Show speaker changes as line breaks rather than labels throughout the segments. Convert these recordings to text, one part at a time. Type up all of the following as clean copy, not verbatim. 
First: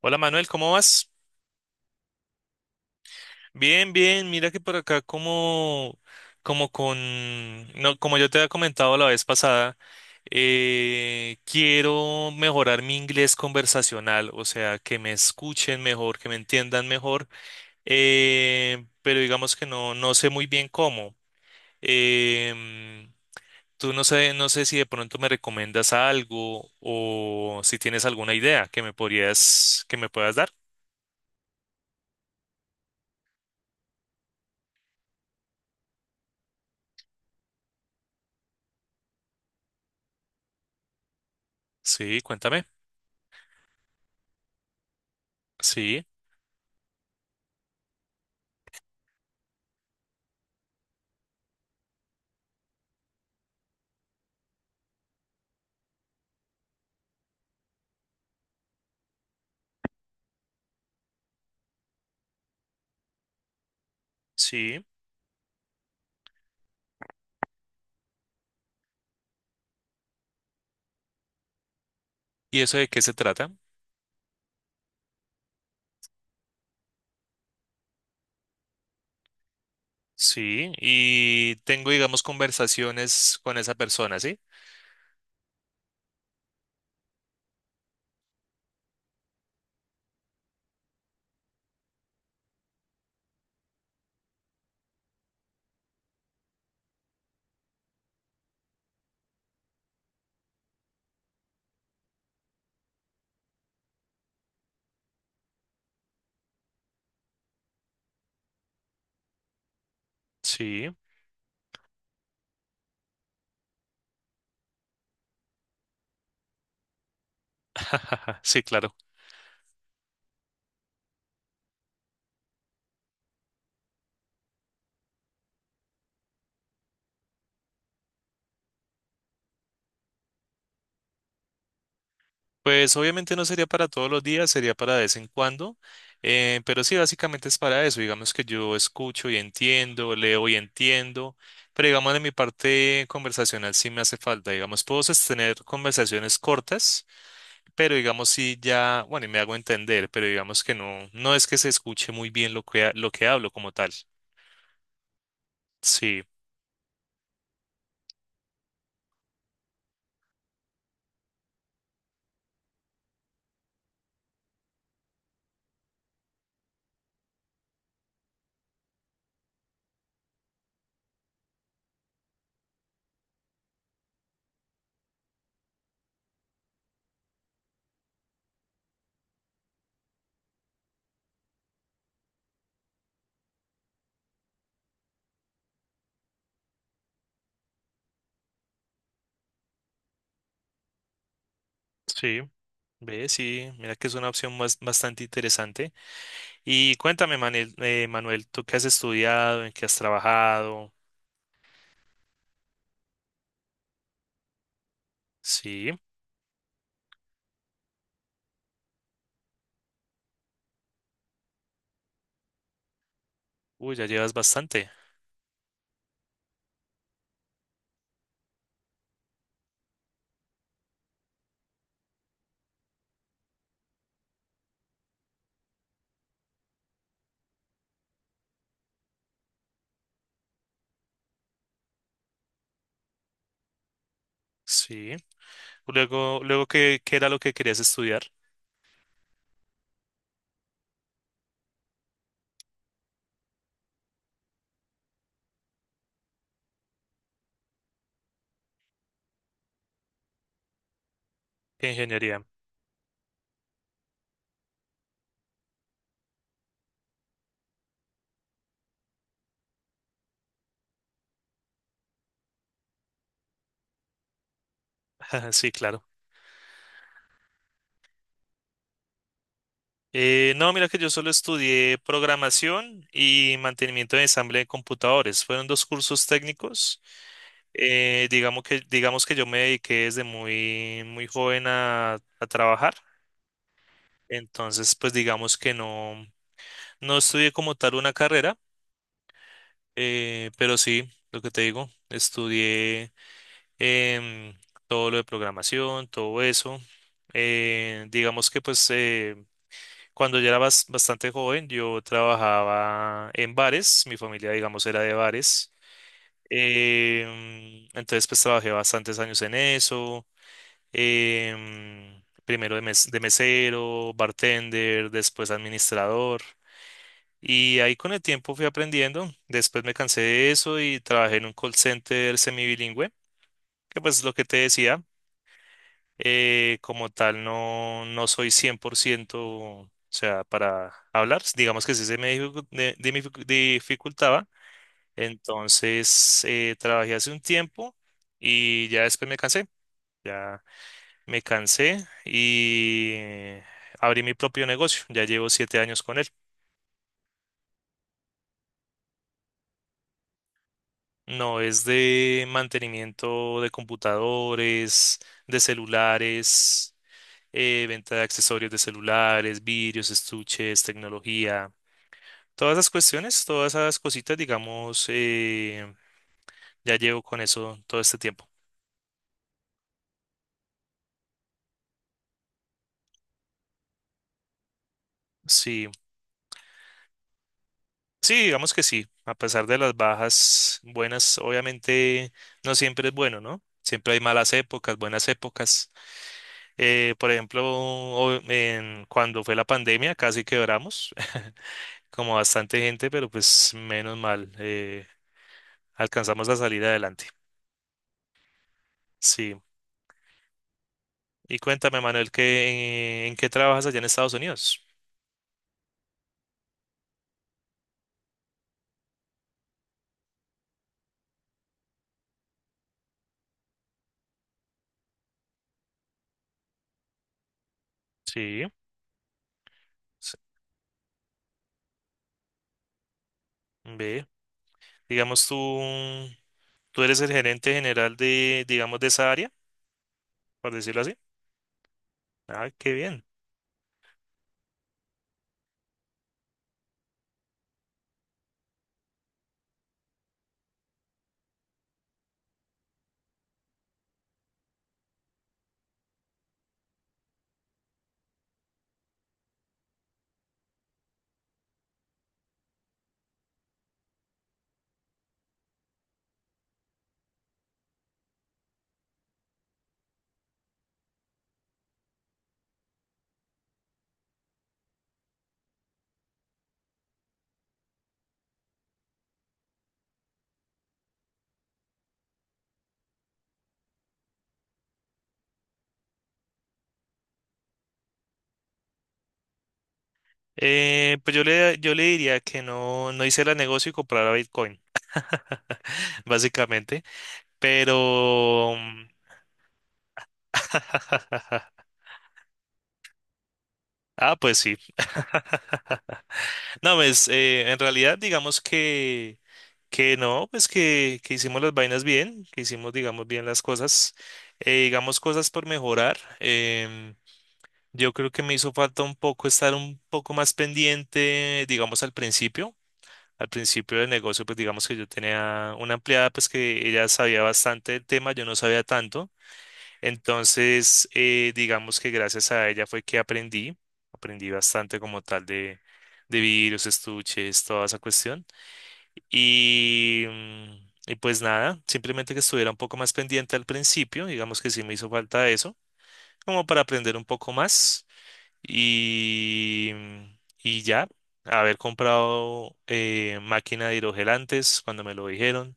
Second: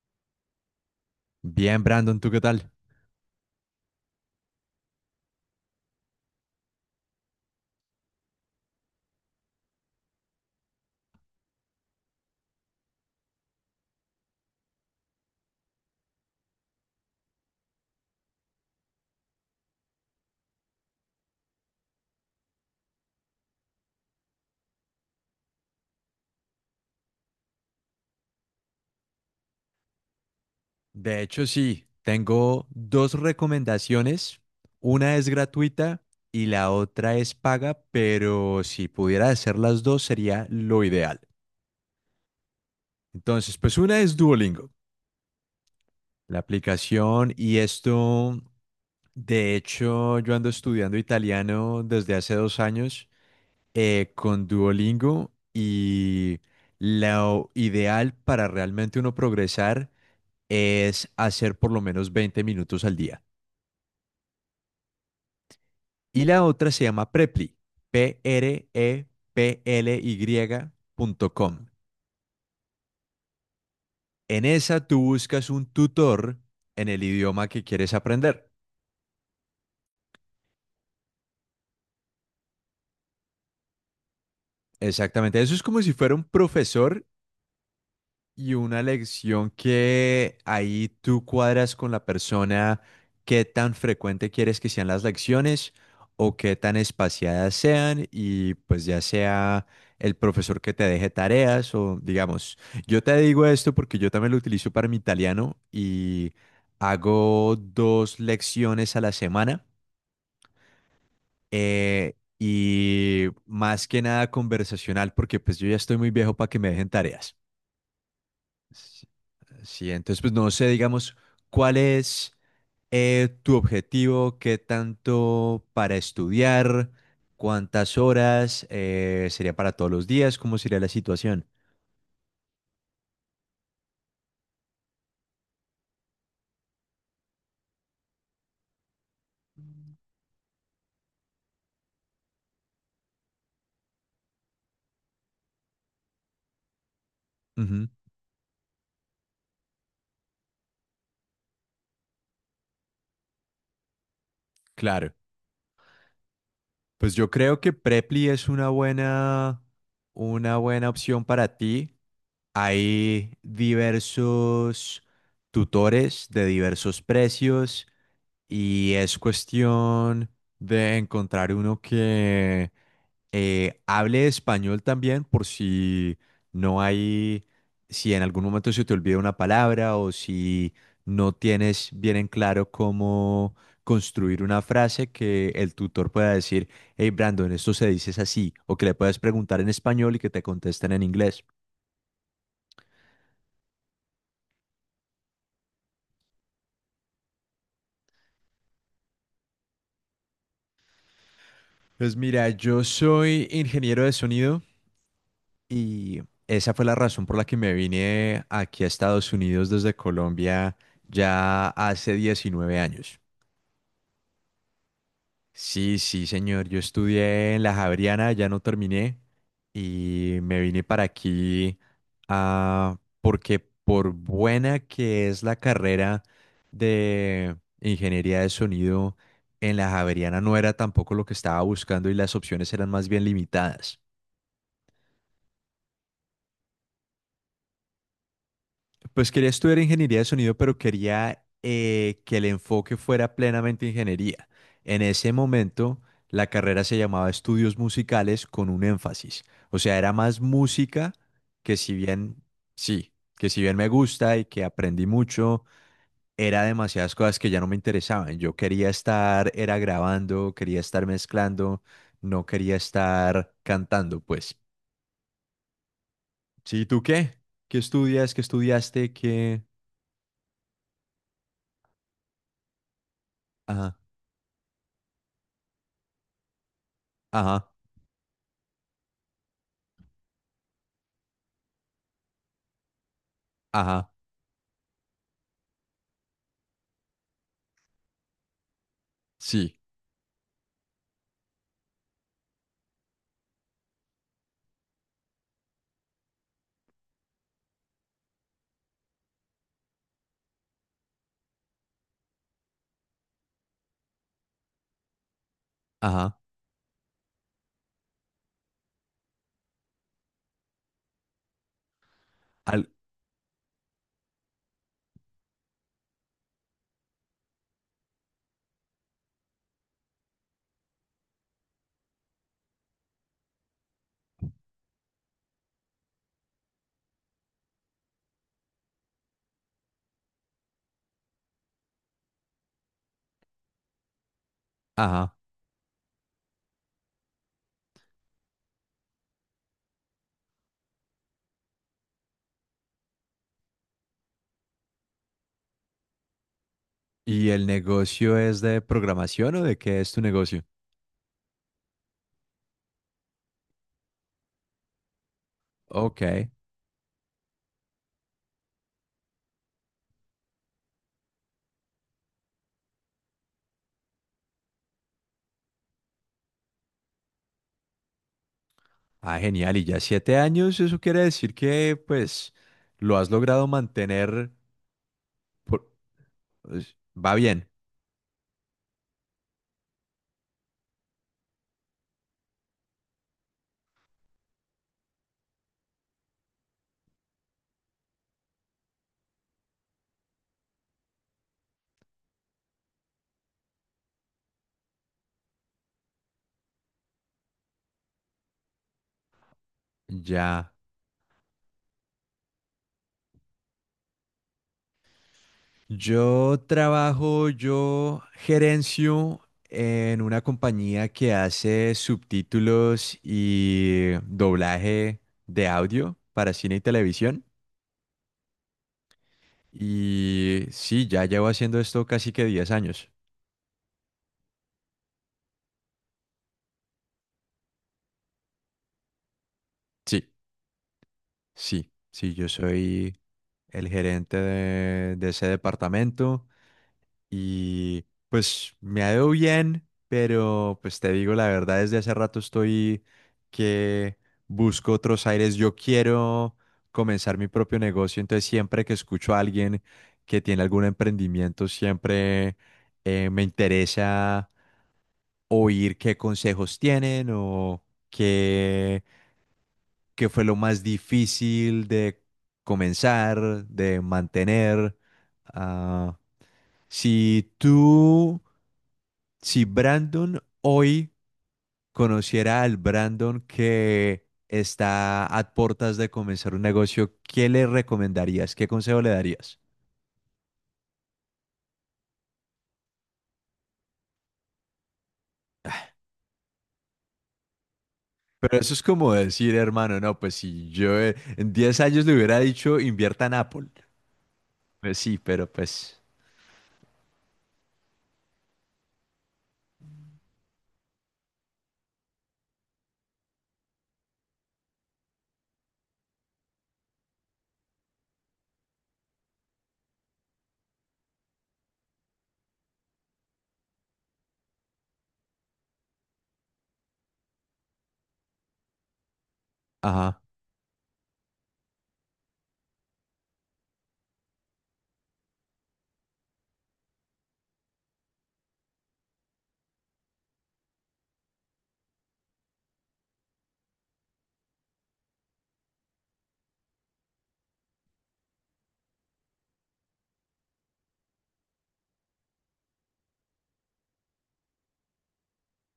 Hola Manuel, ¿cómo vas?
Bien, Brandon, ¿tú qué tal?
Bien, bien, mira que por acá como, como con, no, como yo te había comentado la vez pasada, quiero mejorar mi inglés conversacional, o sea, que me escuchen mejor, que me entiendan mejor, pero digamos que no sé muy bien cómo. Em, Tú no sé si de pronto me recomiendas algo o si tienes alguna idea que me puedas dar.
De hecho, sí, tengo dos recomendaciones. Una es gratuita y la otra es paga, pero si pudiera hacer las dos sería lo ideal.
Sí, cuéntame.
Entonces, pues una es Duolingo,
Sí,
la aplicación y esto, de hecho, yo ando estudiando italiano desde hace 2 años con Duolingo y lo ideal para realmente uno progresar es hacer por lo menos 20 minutos al día.
sí.
Y la otra se llama Preply, Preply.com.
¿Y eso de qué se trata?
En esa tú buscas un tutor en el idioma que quieres aprender.
Sí, y tengo, digamos, conversaciones con esa persona, ¿sí?
Exactamente, eso es como si fuera un profesor. Y una lección que ahí tú cuadras con la persona, qué tan frecuente quieres que sean las lecciones o qué tan espaciadas sean y pues ya sea el profesor que te deje tareas o digamos, yo te digo esto porque yo también lo utilizo para mi italiano y hago dos lecciones a la semana,
Sí.
y más que nada conversacional porque pues yo ya estoy muy viejo para que me dejen tareas.
Sí, claro.
S- Sí, entonces pues no sé, digamos, ¿cuál es tu objetivo? ¿Qué tanto para estudiar? ¿Cuántas horas? ¿Sería para todos los días? ¿Cómo sería la situación?
Pues obviamente no sería para todos los días, sería para de vez en cuando, pero sí, básicamente es para eso, digamos que yo escucho y entiendo, leo y entiendo, pero digamos de mi parte conversacional sí me hace falta, digamos, puedo sostener conversaciones cortas,
Ujú,
pero digamos sí ya, bueno, y me hago entender, pero digamos que no es que se escuche muy bien lo que, lo que hablo como tal.
claro.
Sí,
Pues yo creo que Preply es una buena opción para ti. Hay diversos tutores de diversos precios y es cuestión de encontrar uno que hable español también por si no hay, si en algún momento se te olvida una palabra o si no tienes bien en claro cómo construir una frase que el tutor pueda decir, hey Brandon, esto se dice es así, o que le puedas preguntar en español y que te contesten en inglés.
sí, ve, sí, mira que es una opción más, bastante interesante. Y cuéntame, Manuel, ¿tú qué has estudiado? ¿En qué has trabajado?
Pues mira, yo soy ingeniero de sonido
Sí.
y esa fue la razón por la que me vine aquí a Estados Unidos desde Colombia ya hace 19 años.
Uy, ya llevas bastante.
Sí, sí, señor. Yo estudié en la Javeriana, ya no terminé y me vine para aquí, porque por buena que es la carrera de ingeniería de sonido, en la Javeriana no era tampoco lo que estaba buscando y las opciones eran más bien limitadas.
Sí. Luego, luego, ¿qué era lo que querías estudiar?
Pues quería estudiar ingeniería de sonido, pero quería que el enfoque fuera plenamente ingeniería. En ese momento, la carrera se llamaba estudios musicales con un énfasis. O sea, era más música que
¿Qué
si bien,
ingeniería?
sí, que si bien me gusta y que aprendí mucho, era demasiadas cosas que ya no me interesaban. Yo quería estar, era grabando, quería estar mezclando, no quería estar cantando, pues.
Sí, claro.
Sí, ¿tú qué? ¿Qué estudias? ¿Qué estudiaste? ¿Qué?
No, mira que yo solo estudié programación y
Ajá,
mantenimiento de ensamble de computadores. Fueron dos cursos técnicos.
ajá.
Digamos que yo me dediqué desde muy, muy joven a trabajar.
Ajá,
Entonces, pues digamos que no estudié como tal una carrera.
sí,
Pero sí, lo que te digo, estudié em, todo lo de programación, todo eso. Digamos que pues cuando ya era bastante joven, yo trabajaba en bares, mi familia digamos era de bares.
ajá,
Entonces pues trabajé bastantes años en eso. Primero
al,
de mesero, bartender, después administrador. Y ahí con el tiempo fui aprendiendo. Después me cansé de eso y trabajé en un call center semibilingüe, que pues es lo que te decía. Como tal, no soy 100%, o sea, para hablar. Digamos que sí se me dificultaba.
ajá.
Entonces, trabajé hace un tiempo y ya después me cansé. Ya me cansé y abrí mi propio negocio. Ya llevo 7 años con él.
¿Y el negocio es de programación o de qué es tu negocio?
No, es de mantenimiento de computadores, de
Ok,
celulares, venta de accesorios de celulares, vidrios, estuches, tecnología. Todas esas cuestiones, todas esas cositas, digamos, ya llevo con eso todo este tiempo.
ah, genial. Y ya 7 años, eso quiere decir que, pues, lo has logrado mantener, por-
Sí,
pues, va bien.
sí, digamos que sí. A pesar de las bajas buenas, obviamente no siempre es bueno, ¿no? Siempre hay malas épocas, buenas épocas. Por ejemplo, cuando fue la pandemia, casi quebramos. Como bastante gente, pero pues menos mal, alcanzamos a salir adelante. Sí.
Ya.
Y cuéntame, Manuel, ¿qué, qué trabajas allá en Estados Unidos?
Yo trabajo, yo gerencio en una compañía que hace subtítulos y doblaje de audio para cine y televisión.
Sí. Sí,
Y sí, ya llevo haciendo esto casi que 10 años.
ve. Digamos, tú eres el gerente general de, digamos, de esa área,
Sí,
por decirlo así.
sí, sí, yo
Ah, qué
soy
bien.
el gerente de ese departamento y pues me ha ido bien, pero pues te digo la verdad, desde hace rato estoy que busco otros aires. Yo quiero comenzar mi propio negocio, entonces siempre que escucho a alguien que tiene algún emprendimiento, siempre me interesa oír qué consejos tienen o qué, qué fue lo más difícil de comenzar, de mantener. Ah, si tú, si Brandon hoy conociera al Brandon que está a puertas de comenzar un negocio, ¿qué le recomendarías? ¿Qué consejo le darías?
Pues yo le diría que no hice el negocio y comprara Bitcoin, básicamente.
Pero eso
Pero.
es como decir, hermano, no, pues si yo en 10 años le hubiera dicho, invierta en Apple.
Ah, pues sí.
Pues sí, pero pues.
No, pues en realidad digamos que no, pues que hicimos las vainas bien, que hicimos digamos bien las cosas, digamos cosas por mejorar. Yo creo que me hizo falta un poco estar un poco más pendiente, digamos al principio. Al principio del negocio, pues digamos que yo tenía una empleada, pues que ella sabía bastante del tema, yo no sabía tanto.
Ajá.
Entonces, digamos que gracias a ella fue que aprendí, aprendí bastante como tal de virus, estuches, toda esa cuestión. Y pues nada, simplemente que estuviera un poco más pendiente al principio, digamos que sí me hizo falta eso, como para aprender un poco más. Y ya, haber comprado máquina de hidrogel antes, cuando me lo dijeron,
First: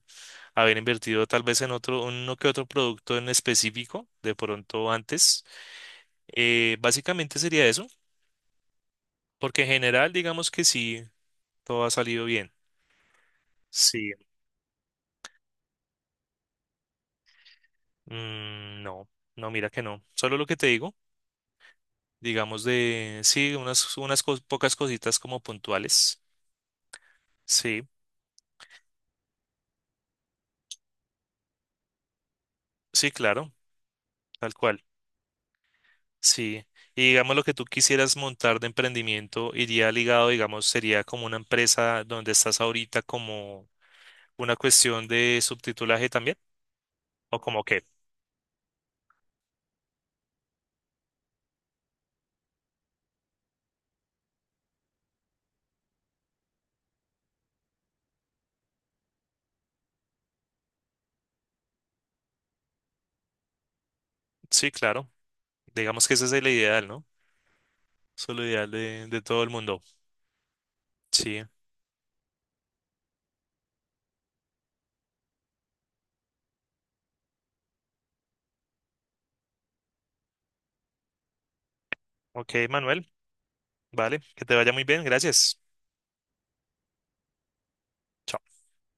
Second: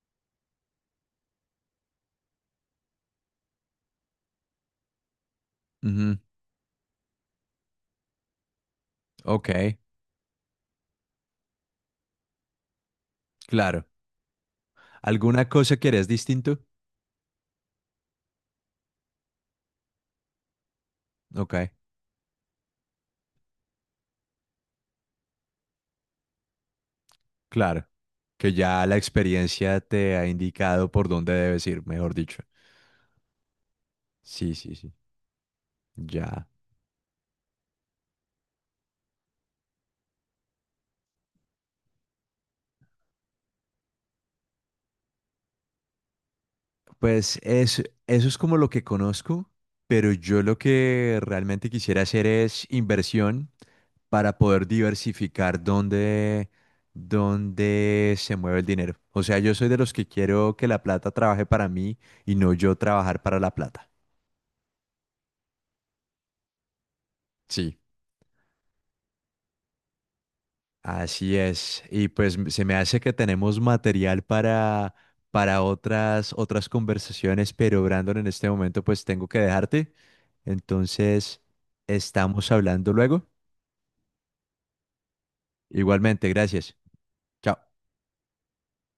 haber invertido tal vez en otro, uno que otro producto en específico, de pronto antes
Ujú.
básicamente sería eso,
Ok,
porque en general digamos que sí, todo ha salido bien.
claro.
Sí.
¿Alguna cosa que eres distinto?
No, no, mira que no. Solo lo que te digo,
Ok,
digamos de, sí, unas pocas cositas como puntuales.
claro.
Sí,
Que ya la experiencia te ha indicado por dónde debes ir, mejor dicho.
sí, claro,
Sí,
tal
sí,
cual.
sí. Ya.
Sí. Y digamos lo que tú quisieras montar de emprendimiento iría ligado, digamos, sería como una empresa donde estás ahorita como una cuestión de subtitulaje también, o como qué.
Eso es como lo que conozco, pero yo lo que realmente quisiera hacer es inversión para poder diversificar dónde se mueve el dinero. O sea, yo soy de los que quiero que la plata trabaje para mí y no yo trabajar para la plata.
Sí, claro. Digamos que esa es la ideal, ¿no?
Sí.
Solo ideal de todo el mundo.
Así
Sí.
es. Y pues se me hace que tenemos material para otras, otras conversaciones, pero Brandon, en este momento pues tengo que dejarte. Entonces, estamos
Ok,
hablando
Manuel.
luego.
Vale, que te vaya muy bien. Gracias.
Igualmente, gracias. Chao.
Chao.